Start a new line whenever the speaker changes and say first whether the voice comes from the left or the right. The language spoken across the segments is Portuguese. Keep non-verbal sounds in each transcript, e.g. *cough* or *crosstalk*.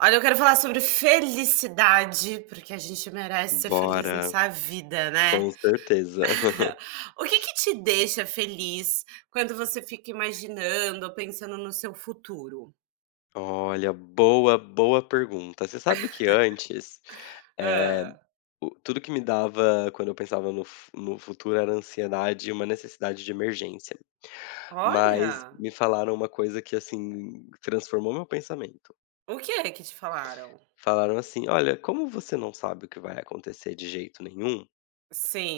right: Olha, eu quero falar sobre felicidade, porque a gente merece ser feliz
left: Bora,
right: nessa vida, né.
left: com certeza.
right: *laughs*
left: *laughs*
right: O que que te deixa feliz quando você fica imaginando ou pensando no seu futuro?
left: Olha, boa pergunta. Você sabe que antes, eh,
right: Ah,
left: o tudo que me dava quando eu pensava no fu no futuro era ansiedade e uma necessidade de emergência, mas
right: olha,
left: me falaram uma coisa que, assim, transformou meu pensamento.
right: o que é que te falaram?
left: Falaram assim: "Olha, como você não sabe o que vai acontecer de jeito nenhum,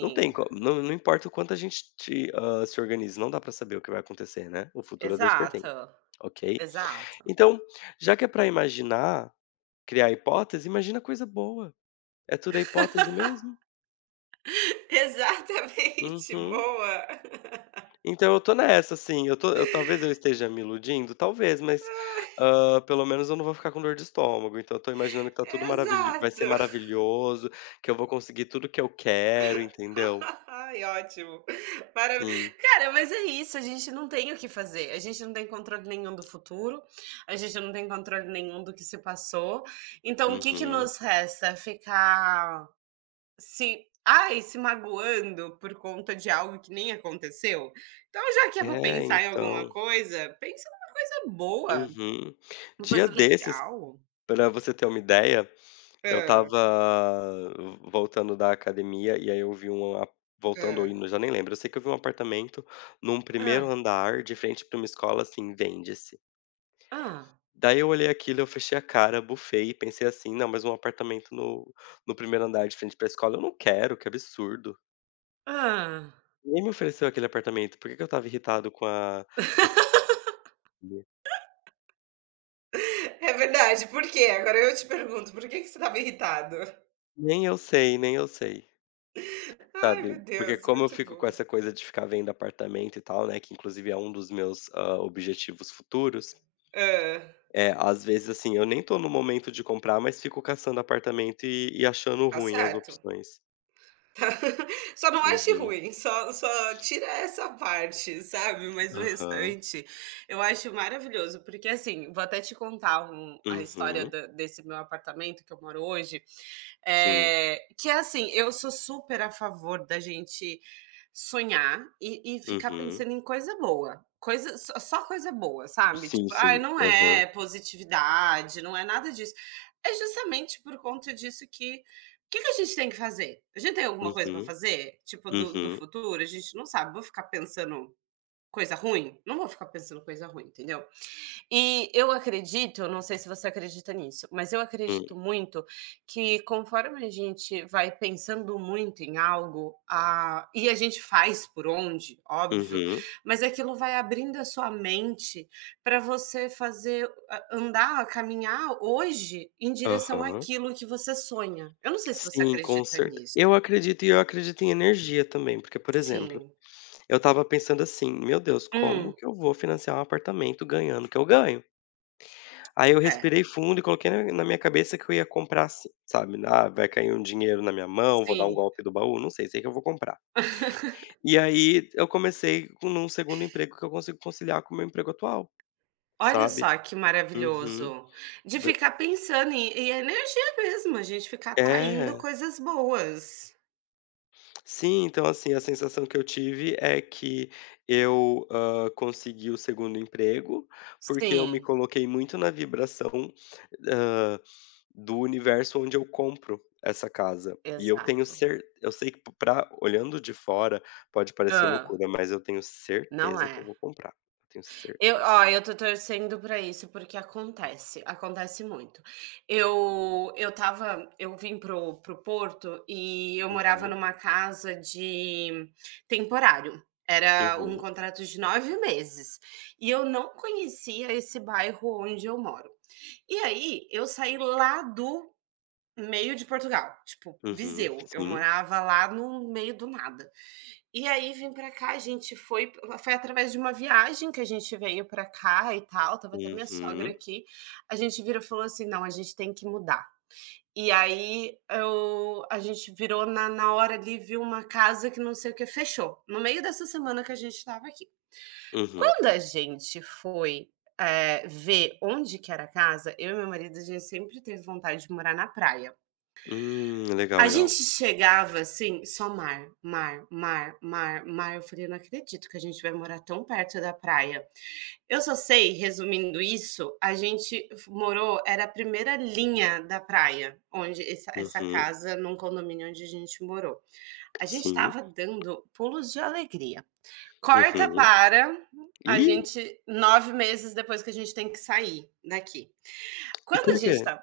left: não tem co não importa o quanto a gente te se organize, não dá pra saber o que vai acontecer, né, o futuro a Deus pertence,
right: exato,
left: ok?
right: exato.
left: Então, já que é para imaginar, criar hipótese, imagina coisa boa. Tudo é hipótese
right: *laughs*
left: mesmo.
right: Exatamente,
left: Uhum.
right: boa. *laughs*
left: Então eu tô nessa, assim, eu tô eu talvez eu esteja me iludindo, talvez, mas, pelo menos eu não vou ficar com dor de estômago, então eu tô imaginando que tá tudo maravilhoso, vai ser
right: Exato.
left: maravilhoso, que eu vou conseguir tudo que eu quero, entendeu.
right: Ai, ótimo. Maravi
left: Sim.
right: Cara, mas é isso, a gente não tem o que fazer, a gente não tem controle nenhum do futuro, a gente não tem controle nenhum do que se passou, então o que que
left: Uhum.
right: nos resta? Ficar se magoando por conta de algo que nem aconteceu? Então já que é pra
left: É,
right: pensar em alguma
left: então.
right: coisa, pensa numa coisa boa,
left: Uhum.
right: uma
left: Dia
right: coisa
left: desses,
right: legal.
left: pra você ter uma ideia, eu
right: Ah,
left: estava voltando da academia e aí eu vi um a voltando ou
right: ah,
left: indo, já nem lembro, eu sei que eu vi um apartamento num primeiro andar de frente pra uma escola, assim, "vende-se".
right: ah, ah.
left: Daí eu olhei aquilo, eu fechei a cara, bufei e pensei assim: "Não, mas um apartamento no primeiro andar de frente pra escola eu não quero, que absurdo.
right: Hã.
left: Ninguém me ofereceu aquele apartamento, por que que eu estava irritado com a
right: *laughs*
left: possibilidade?".
right: É verdade, por quê? Agora eu te pergunto, por que que você estava irritado?
left: Nem eu sei, nem eu sei.
right: Ai, meu
left: Sabe, porque
right: Deus,
left: como eu
right: muito
left: fico com
right: boa.
left: essa coisa de ficar vendo apartamento e tal, né, que inclusive é um dos meus, objetivos futuros,
right: Hã.
left: é às vezes, assim, eu nem tô no momento de comprar, mas fico caçando apartamento e achando
right: Tá
left: ruim as
right: certo.
left: opções.
right: Só não ache
left: Uhum.
right: ruim, só tira essa parte, sabe, mas o
left: Aham.
right: restante eu acho maravilhoso, porque, assim, vou até te contar a história
left: Uhum.
right: da desse meu apartamento que eu moro hoje,
left: Sim.
right: que é assim, eu sou super a favor da gente sonhar e ficar
left: Uhum.
right: pensando em coisa boa, coisa só coisa boa, sabe, tipo:
left: Sim,
right: "Ai,
left: sim.
right: não
left: Aham.
right: é positividade, não é nada disso". É justamente por conta disso que que a gente tem que fazer? A gente tem alguma coisa para
left: Uhum.
right: fazer? Tipo, do
left: Uhum.
right: futuro? A gente não sabe. Vou ficar pensando coisa ruim? Não vou ficar pensando coisa ruim, entendeu? E eu acredito, não sei se você acredita nisso, mas eu
left: Hum.
right: acredito muito que conforme a gente vai pensando muito em algo, e a gente faz por onde, óbvio,
left: Uhum.
right: mas aquilo vai abrindo a sua mente para você fazer andar, caminhar hoje em direção
left: Aham.
right: àquilo que você sonha. Eu não sei se você
left: Sim, com
right: acredita
left: certe
right: nisso.
left: eu acredito e eu acredito em energia também, porque, por exemplo,
right: Sim.
left: eu estava pensando assim: "Meu Deus, como
right: Hum,
left: que eu vou financiar um apartamento ganhando o que eu ganho?". Aí eu
right: é.
left: respirei fundo e coloquei na minha cabeça que eu ia comprar sim, sabe. "Ah, vai cair um dinheiro na minha mão, vou dar um
right: Sim.
left: golpe do baú, não sei, sei que eu vou comprar".
right: *laughs*
left: E aí eu comecei com um segundo emprego que eu consigo conciliar com o meu emprego atual,
right: Olha
left: sabe.
right: só que
left: Uhum.
right: maravilhoso. De
left: Da
right: ficar pensando e é energia mesmo, a gente ficar atraindo
left: É.
right: coisas boas.
left: Sim, então, assim, a sensação que eu tive é que eu, consegui o segundo emprego, porque eu me
right: Sim,
left: coloquei muito na vibração, hã, do universo onde eu compro essa casa. E eu tenho
right: exato.
left: cer eu sei que pra olhando de fora pode parecer
right: Hã.
left: loucura, mas eu tenho
right: Não
left: certeza que eu
right: é.
left: vou comprar. Eu tenho
right: Eu
left: certeza.
right: ó, eu tô torcendo pra isso, porque acontece, acontece muito. Eu vim pro Porto e eu morava
left: Uhum,
right: numa casa de temporário, era um
left: uhum,
right: contrato de 9 meses, e eu não conhecia esse bairro onde eu moro. E aí, eu saí lá do meio de Portugal, tipo,
left: uhum,
right: Viseu, eu
left: sim,
right: morava lá no meio do nada. E aí vim pra cá, a gente foi através de uma viagem que a gente veio pra cá e tal. Tava até minha sogra
left: uhum,
right: aqui, a gente virou e falou assim: "Não, a gente tem que mudar". E aí eu a gente virou na hora ali, viu uma casa que não sei o que fechou, no meio dessa semana que a gente estava aqui.
left: uhum.
right: Quando a gente foi, ver onde que era a casa, eu e meu marido, a gente sempre teve vontade de morar na praia.
left: Legal,
right: A gente
left: legal.
right: chegava, assim, só mar, mar, mar, mar, mar, eu falei: "Eu não acredito que a gente vai morar tão perto da praia". Eu só sei, resumindo isso, a gente f morou era a primeira linha da praia, onde essa
left: Uhum,
right: casa num condomínio onde a gente morou. A gente
left: sim,
right: estava dando pulos de alegria. Corta
left: uhum.
right: para a
left: Ih!
right: gente 9 meses depois que a gente tem que sair daqui.
left: E
right: Quando
left: por
right: a
left: quê?
right: gente tá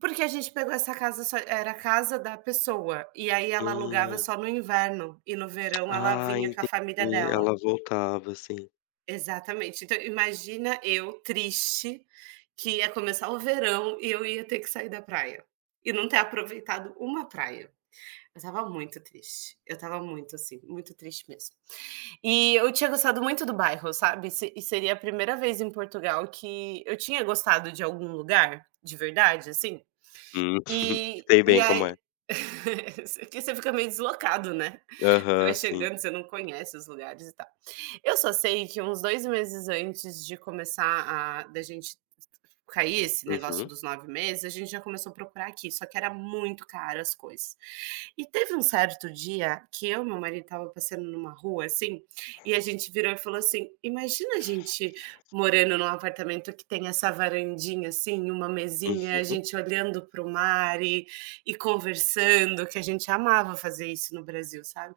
right: Porque a gente pegou essa casa, só era a casa da pessoa, e aí ela alugava
left: Hum.
right: só no inverno, e no verão ela
left: Ah,
right: vinha com a família
left: entendi.
right: dela.
left: Ela voltava, assim.
right: Exatamente. Então imagina eu triste, que ia começar o verão e eu ia ter que sair da praia, e não ter aproveitado uma praia. Eu estava muito triste, eu estava muito, assim, muito triste mesmo. E eu tinha gostado muito do bairro, sabe, se e seria a primeira vez em Portugal que eu tinha gostado de algum lugar, de verdade, assim,
left: Hum. *laughs*
right: e
left: Sei
right: e
left: bem como
right: aí
left: é.
right: *laughs* porque você fica meio deslocado, né, você vai
left: Aham, sim.
right: chegando, você não conhece os lugares e tal. Eu só sei que uns 2 meses antes de começar a da gente porque aí esse negócio
left: Uhum,
right: dos 9 meses, a gente já começou a procurar aqui, só que era muito caro as coisas. E teve um certo dia que eu e meu marido tava passando numa rua assim, e a gente virou e falou assim: "Imagina a gente morando num apartamento que tem essa varandinha assim, uma mesinha, a
left: uhum,
right: gente olhando pro mar e conversando", que a gente amava fazer isso no Brasil, sabe?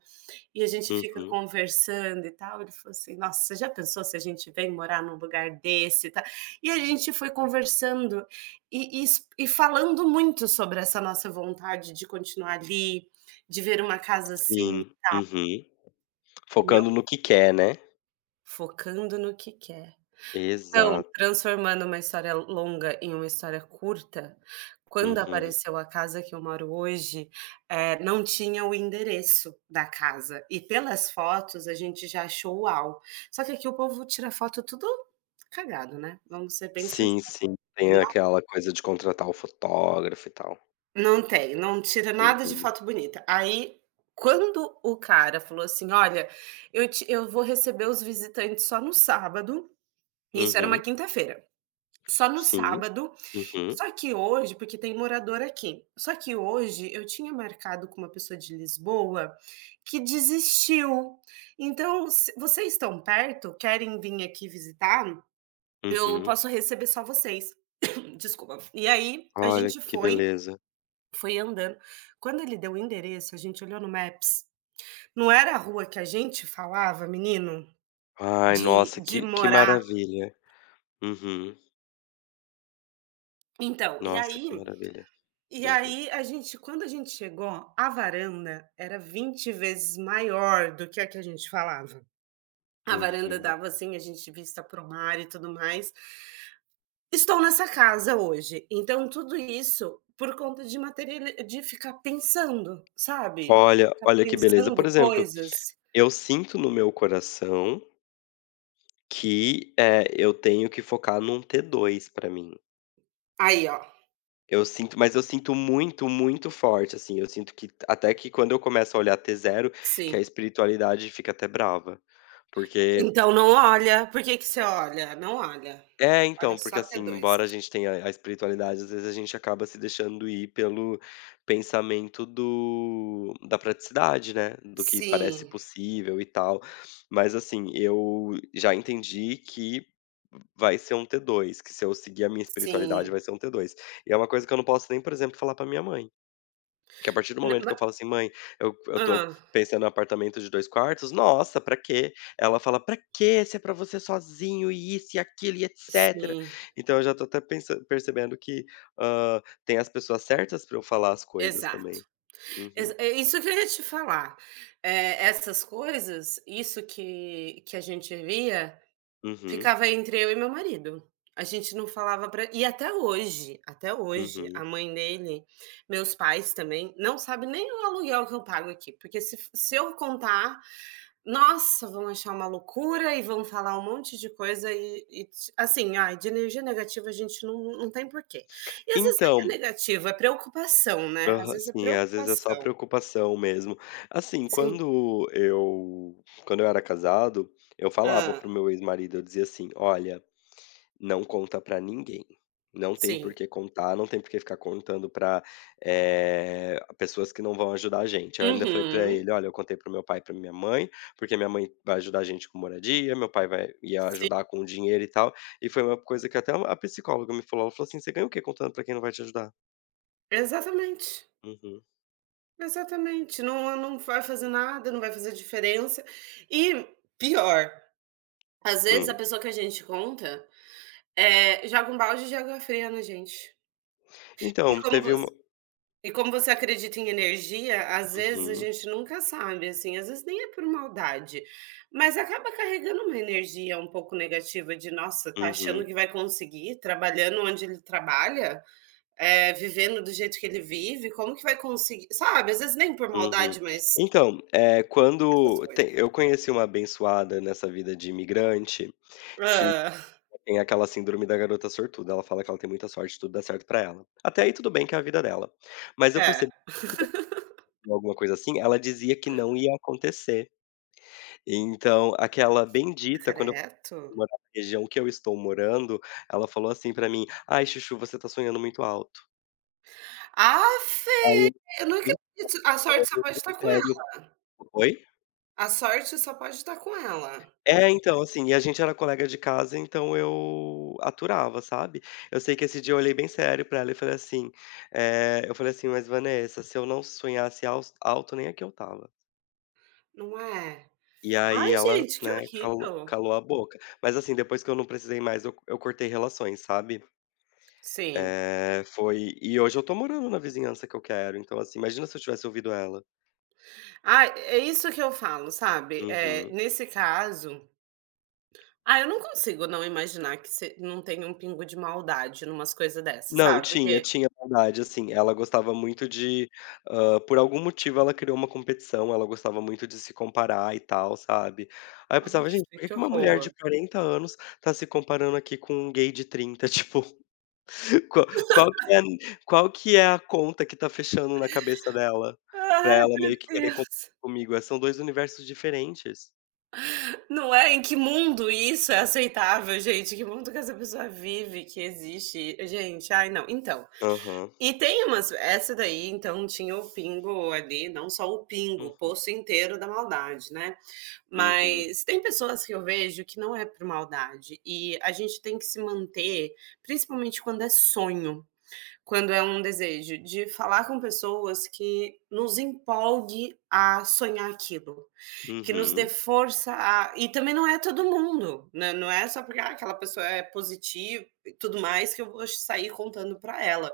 right: E a gente fica
left: uhum.
right: conversando e tal, ele falou assim: "Nossa, você já pensou se a gente vem morar num lugar desse e tal?". E a gente foi conversando e falando muito sobre essa nossa vontade de continuar ali, de ver uma casa assim,
left: Sim. Uhum.
right: entendeu,
left: Focando no que quer, né.
right: focando no que quer. Então,
left: Exato.
right: transformando uma história longa em uma história curta, quando
left: Uhum.
right: apareceu a casa que eu moro hoje, não tinha o endereço da casa e pelas fotos a gente já achou "uau". Só que aqui o povo tira foto tudo cagado, né, vamos ser bem sinceros.
left: Sim, sim. Tem aquela coisa de contratar o fotógrafo e tal.
right: Não tem, não tira nada de
left: Uhum.
right: foto bonita. Aí, quando o cara falou assim: "Olha, eu vou receber os visitantes só no sábado", isso era uma
left: Uhum.
right: quinta-feira. "Só no
left: Sim.
right: sábado.
left: Uhum.
right: Só que hoje porque tem morador aqui. Só que hoje eu tinha marcado com uma pessoa de Lisboa que desistiu. Então, se vocês estão perto, querem vir aqui visitar? Eu
left: Uhum.
right: posso receber só vocês". *coughs* Desculpa. E aí a
left: Olha
right: gente
left: que
right: foi,
left: beleza.
right: foi andando. Quando ele deu o endereço, a gente olhou no Maps, não era a rua que a gente falava, menino,
left: Ai,
right: de
left: nossa,
right: de
left: que
right: morar
left: maravilha. Uhum.
right: então, e
left: Nossa, que
right: aí
left: maravilha.
right: e
left: Uhum.
right: aí a gente quando a gente chegou, a varanda era 20 vezes maior do que a gente falava. A varanda
left: Uhum.
right: dava, assim, a gente vista para o mar e tudo mais. Estou nessa casa hoje, então tudo isso por conta de materiali de ficar pensando, sabe?
left: Olha,
right: Ficar
left: olha que beleza. Por
right: pensando
left: exemplo,
right: coisas.
left: eu sinto no meu coração que, eu tenho que focar num T2 pra mim.
right: Aí, ó,
left: Eu sinto, mas eu sinto muito, muito forte, assim, eu sinto que até que quando eu começo a olhar T0, que a
right: sim.
left: espiritualidade fica até brava, porque
right: Então não olha, por que que você olha? Não olha,
left: é,
right: olha
left: então,
right: só
left: porque
right: até
left: assim,
right: dois.
left: embora a gente tenha a espiritualidade, às vezes a gente acaba se deixando ir pelo pensamento do da praticidade, né, do que parece
right: Sim,
left: possível e tal. Mas assim, eu já entendi que vai ser um T2, que se eu seguir a minha espiritualidade
right: sim.
left: vai ser um T2. E é uma coisa que eu não posso nem, por exemplo, falar pra minha mãe. Que a partir do
right: N
left: momento
right: ma
left: que eu falo assim: "Mãe, eu tô
right: Hã,
left: pensando em um apartamento de 2 quartos", "Nossa, pra quê?". Ela fala: "Pra quê? Se é pra você sozinho e isso e aquilo e etcétera".
right: sim,
left: Então eu já tô até pensan percebendo que, tem as pessoas certas pra eu falar as coisas também.
right: exato.
left: Uhum,
right: Exa É isso que eu ia te falar. Essas coisas, isso que a gente via,
left: uhum,
right: ficava entre eu e meu marido. A gente não falava pra e até hoje, a
left: uhum.
right: mãe dele, meus pais também, não sabe nem o aluguel que eu pago aqui, porque se eu contar, nossa, vão achar uma loucura e vão falar um monte de coisa e ti assim, ai, de energia negativa a gente não tem porquê. E às vezes nem
left: Então,
right: é negativa, é preocupação, né, às
left: aham,
right: vezes é
left: sim, às vezes é só
right: preocupação.
left: preocupação mesmo. Assim,
right: Sim.
left: quando eu era casado, eu falava para o
right: Ah.
left: meu ex-marido, eu dizia assim: "Olha". Não conta pra ninguém. Não tem por
right: Sim.
left: que contar, não tem por que ficar contando pra, pessoas que não vão ajudar a gente. Eu ainda falei pra
right: Uhum.
left: ele: "Olha, eu contei para meu pai e pra minha mãe, porque minha mãe vai ajudar a gente com moradia, meu pai vai ia
right: Sim,
left: ajudar com o dinheiro e tal". E foi uma coisa que até a psicóloga me falou, ela falou assim: "Você ganha o quê contando pra quem não vai te ajudar?".
right: exatamente,
left: Uhum.
right: exatamente. Não vai fazer nada, não vai fazer diferença. E pior, às vezes
left: Hum.
right: a pessoa que a gente conta, é joga um balde de água fria na gente. E
left: Então,
right: como
left: teve uma
right: você e como você acredita em energia, às vezes a
left: uhum,
right: gente nunca sabe, assim, às vezes nem é por maldade, mas acaba carregando uma energia um pouco negativa de: "Nossa, tá achando
left: uhum,
right: que vai conseguir trabalhando onde ele trabalha?". Vivendo do jeito que ele vive, como que vai conseguir, sabe, às vezes nem por
left: uhum.
right: maldade, mas
left: Então,
right: essas
left: quando te
right: coisas.
left: eu conheci uma abençoada nessa vida de imigrante que
right: Hã.
left: tem aquela síndrome da garota sortuda, ela fala que ela tem muita sorte, tudo dá certo pra ela. Até aí tudo bem que é a vida dela. Mas eu
right: É.
left: percebi que tudo que eu fazia alguma coisa assim, ela dizia que não ia acontecer. Então aquela bendita, quando eu fui
right: Credo.
left: morar na região que eu estou morando, ela falou assim pra mim: "Ai, Chuchu, você tá sonhando muito alto".
right: Afe,
left: Aí eu:
right: eu não
left: fiquei
right: acredito. A sorte só pode estar com ela.
left: "Sério". Oi?
right: A sorte só pode estar com ela,
left: É, então, assim, e a gente era colega de casa, então eu aturava, sabe. Eu sei que esse dia eu olhei bem sério pra ela e falei assim, eu falei assim: "Mas Vanessa, se eu não sonhasse aus alto, nem aqui eu estava".
right: não é?
left: E aí
right: Ai,
left: ela,
right: gente, que
left: né, calou
right: horrível.
left: calou a boca. Mas, assim, depois que eu não precisei mais, eu cortei relações, sabe.
right: Sim.
left: Eh, foi e hoje eu tô morando na vizinhança que eu quero, então, assim, imagina se eu tivesse ouvido ela.
right: Ah, é isso que eu falo, sabe, é
left: Uhum.
right: nesse caso eu não consigo não imaginar que se não tenha um pingo de maldade numas coisas dessa,
left: Não,
right: sabe,
left: tinha,
right: porque,
left: tinha maldade, assim, ela gostava muito de por algum motivo ela criou uma competição, ela gostava muito de se comparar e tal, sabe. Aí eu pensava:
right: aff,
left: "Gente, por que
right: que
left: que uma mulher de
right: horror.
left: 40 anos tá se comparando aqui com um gay de 30? *laughs* Tipo, qual qual que é qual que é a conta que tá fechando na cabeça dela, pra
right: Ai,
left: ela
right: meu
left: meio que querer competir
right: Deus.
left: comigo? São dois universos diferentes.
right: Não é? Em que mundo isso é aceitável, gente? Que mundo que essa pessoa vive, que existe? Gente, ai, não. Então,
left: Aham.
right: e tem umas. Essa daí, então, tinha o pingo ali, não só o pingo, o
left: Uhum.
right: poço inteiro da maldade, né?
left: Uhum.
right: Mas tem pessoas que eu vejo que não é por maldade. E a gente tem que se manter, principalmente quando é sonho, quando é um desejo, de falar com pessoas que nos empolgue a sonhar aquilo. Que nos dê
left: Uhum.
right: força a e também não é todo mundo, né, não é só porque, ah, aquela pessoa é positiva e tudo mais que eu vou sair contando para ela.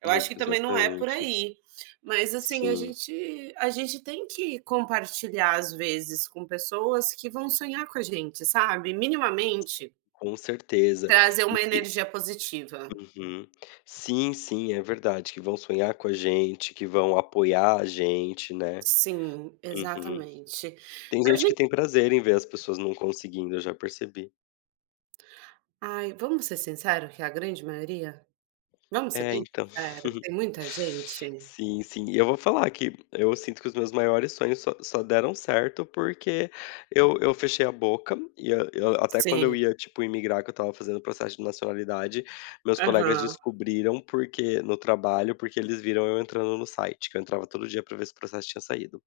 right: Eu acho que também não é por
left: Exatamente.
right: aí. Mas, assim, a
left: Sim,
right: gente a gente tem que compartilhar, às vezes, com pessoas que vão sonhar com a gente, sabe, minimamente
left: com certeza.
right: trazer
left: E
right: uma
left: que
right: energia positiva.
left: Uhum. Sim, sim, é verdade, que vão sonhar com a gente, que vão apoiar a gente, né.
right: Sim,
left: Uhum.
right: exatamente.
left: Tem
right: A
left: gente que
right: gente
left: tem prazer em ver as pessoas não conseguindo, eu já percebi.
right: Ai, vamos ser sinceros que é a grande maioria? Vamos ser
left: É,
right: bem
left: então.
right: sinceros, que tem muita gente?
left: Sim, sim. E eu vou falar que eu sinto que os meus maiores sonhos só deram certo porque eu fechei a boca e eu até quando eu
right: Sim.
left: ia, tipo, imigrar, que eu estava fazendo o processo de nacionalidade, meus colegas
right: Aham.
left: descobriram porque no trabalho, porque eles viram eu entrando no site, que eu entrava todo dia pra ver se o processo tinha saído.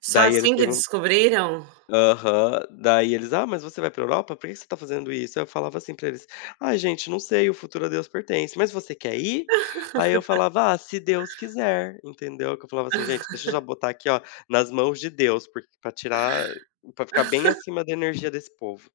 right: Só
left: Daí eles
right: assim que
left: perguntam,
right: descobriram?
left: aham. Daí eles: "Ah, mas você vai pra Europa? Por que que você tá fazendo isso?". Aí eu falava assim pra eles: "Ai gente, não sei, o futuro a Deus pertence, mas você quer ir?". Aí eu
right: *laughs*
left: falava: "Ah, se Deus quiser", entendeu? Que eu falava assim: "Gente, deixa eu já botar aqui, ó, nas mãos de Deus, porque pra ficar bem acima da energia desse povo".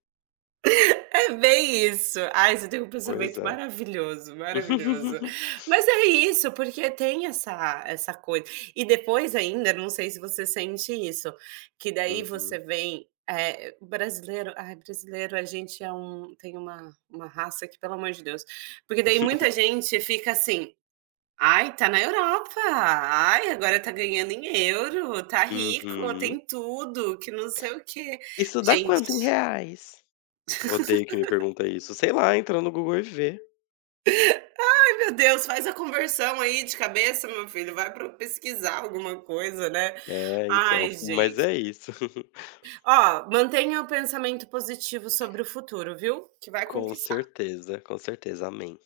right: É bem isso. Ai, você tem um
left: Pois
right: pensamento
left: é.
right: maravilhoso, maravilhoso.
left: *laughs*
right: Mas é isso, porque tem essa coisa. E depois ainda, não sei se você sente isso, que daí você
left: Uhum.
right: vem, o brasileiro, ai, brasileiro a gente é tem uma raça que, pelo amor de Deus. Porque daí muita
left: *laughs*
right: gente fica assim: "Ai, tá na Europa. Ai, agora tá ganhando em euro, tá rico,
left: Uhum.
right: tem tudo, que não sei o quê".
left: "Isso dá
right: Gente,
left: quanto em reais?". Odeio que me pergunta isso. Sei lá, entra no Google e vê.
right: ai, meu Deus, faz a conversão aí de cabeça, meu filho, vai para pesquisar alguma coisa, né.
left: É, então.
right: Ai,
left: Mas
right: gente.
left: é isso. *laughs*
right: Ó, mantenha o pensamento positivo sobre o futuro, viu, que vai
left: Com
right: conquistar.
left: certeza, com certeza. Amém.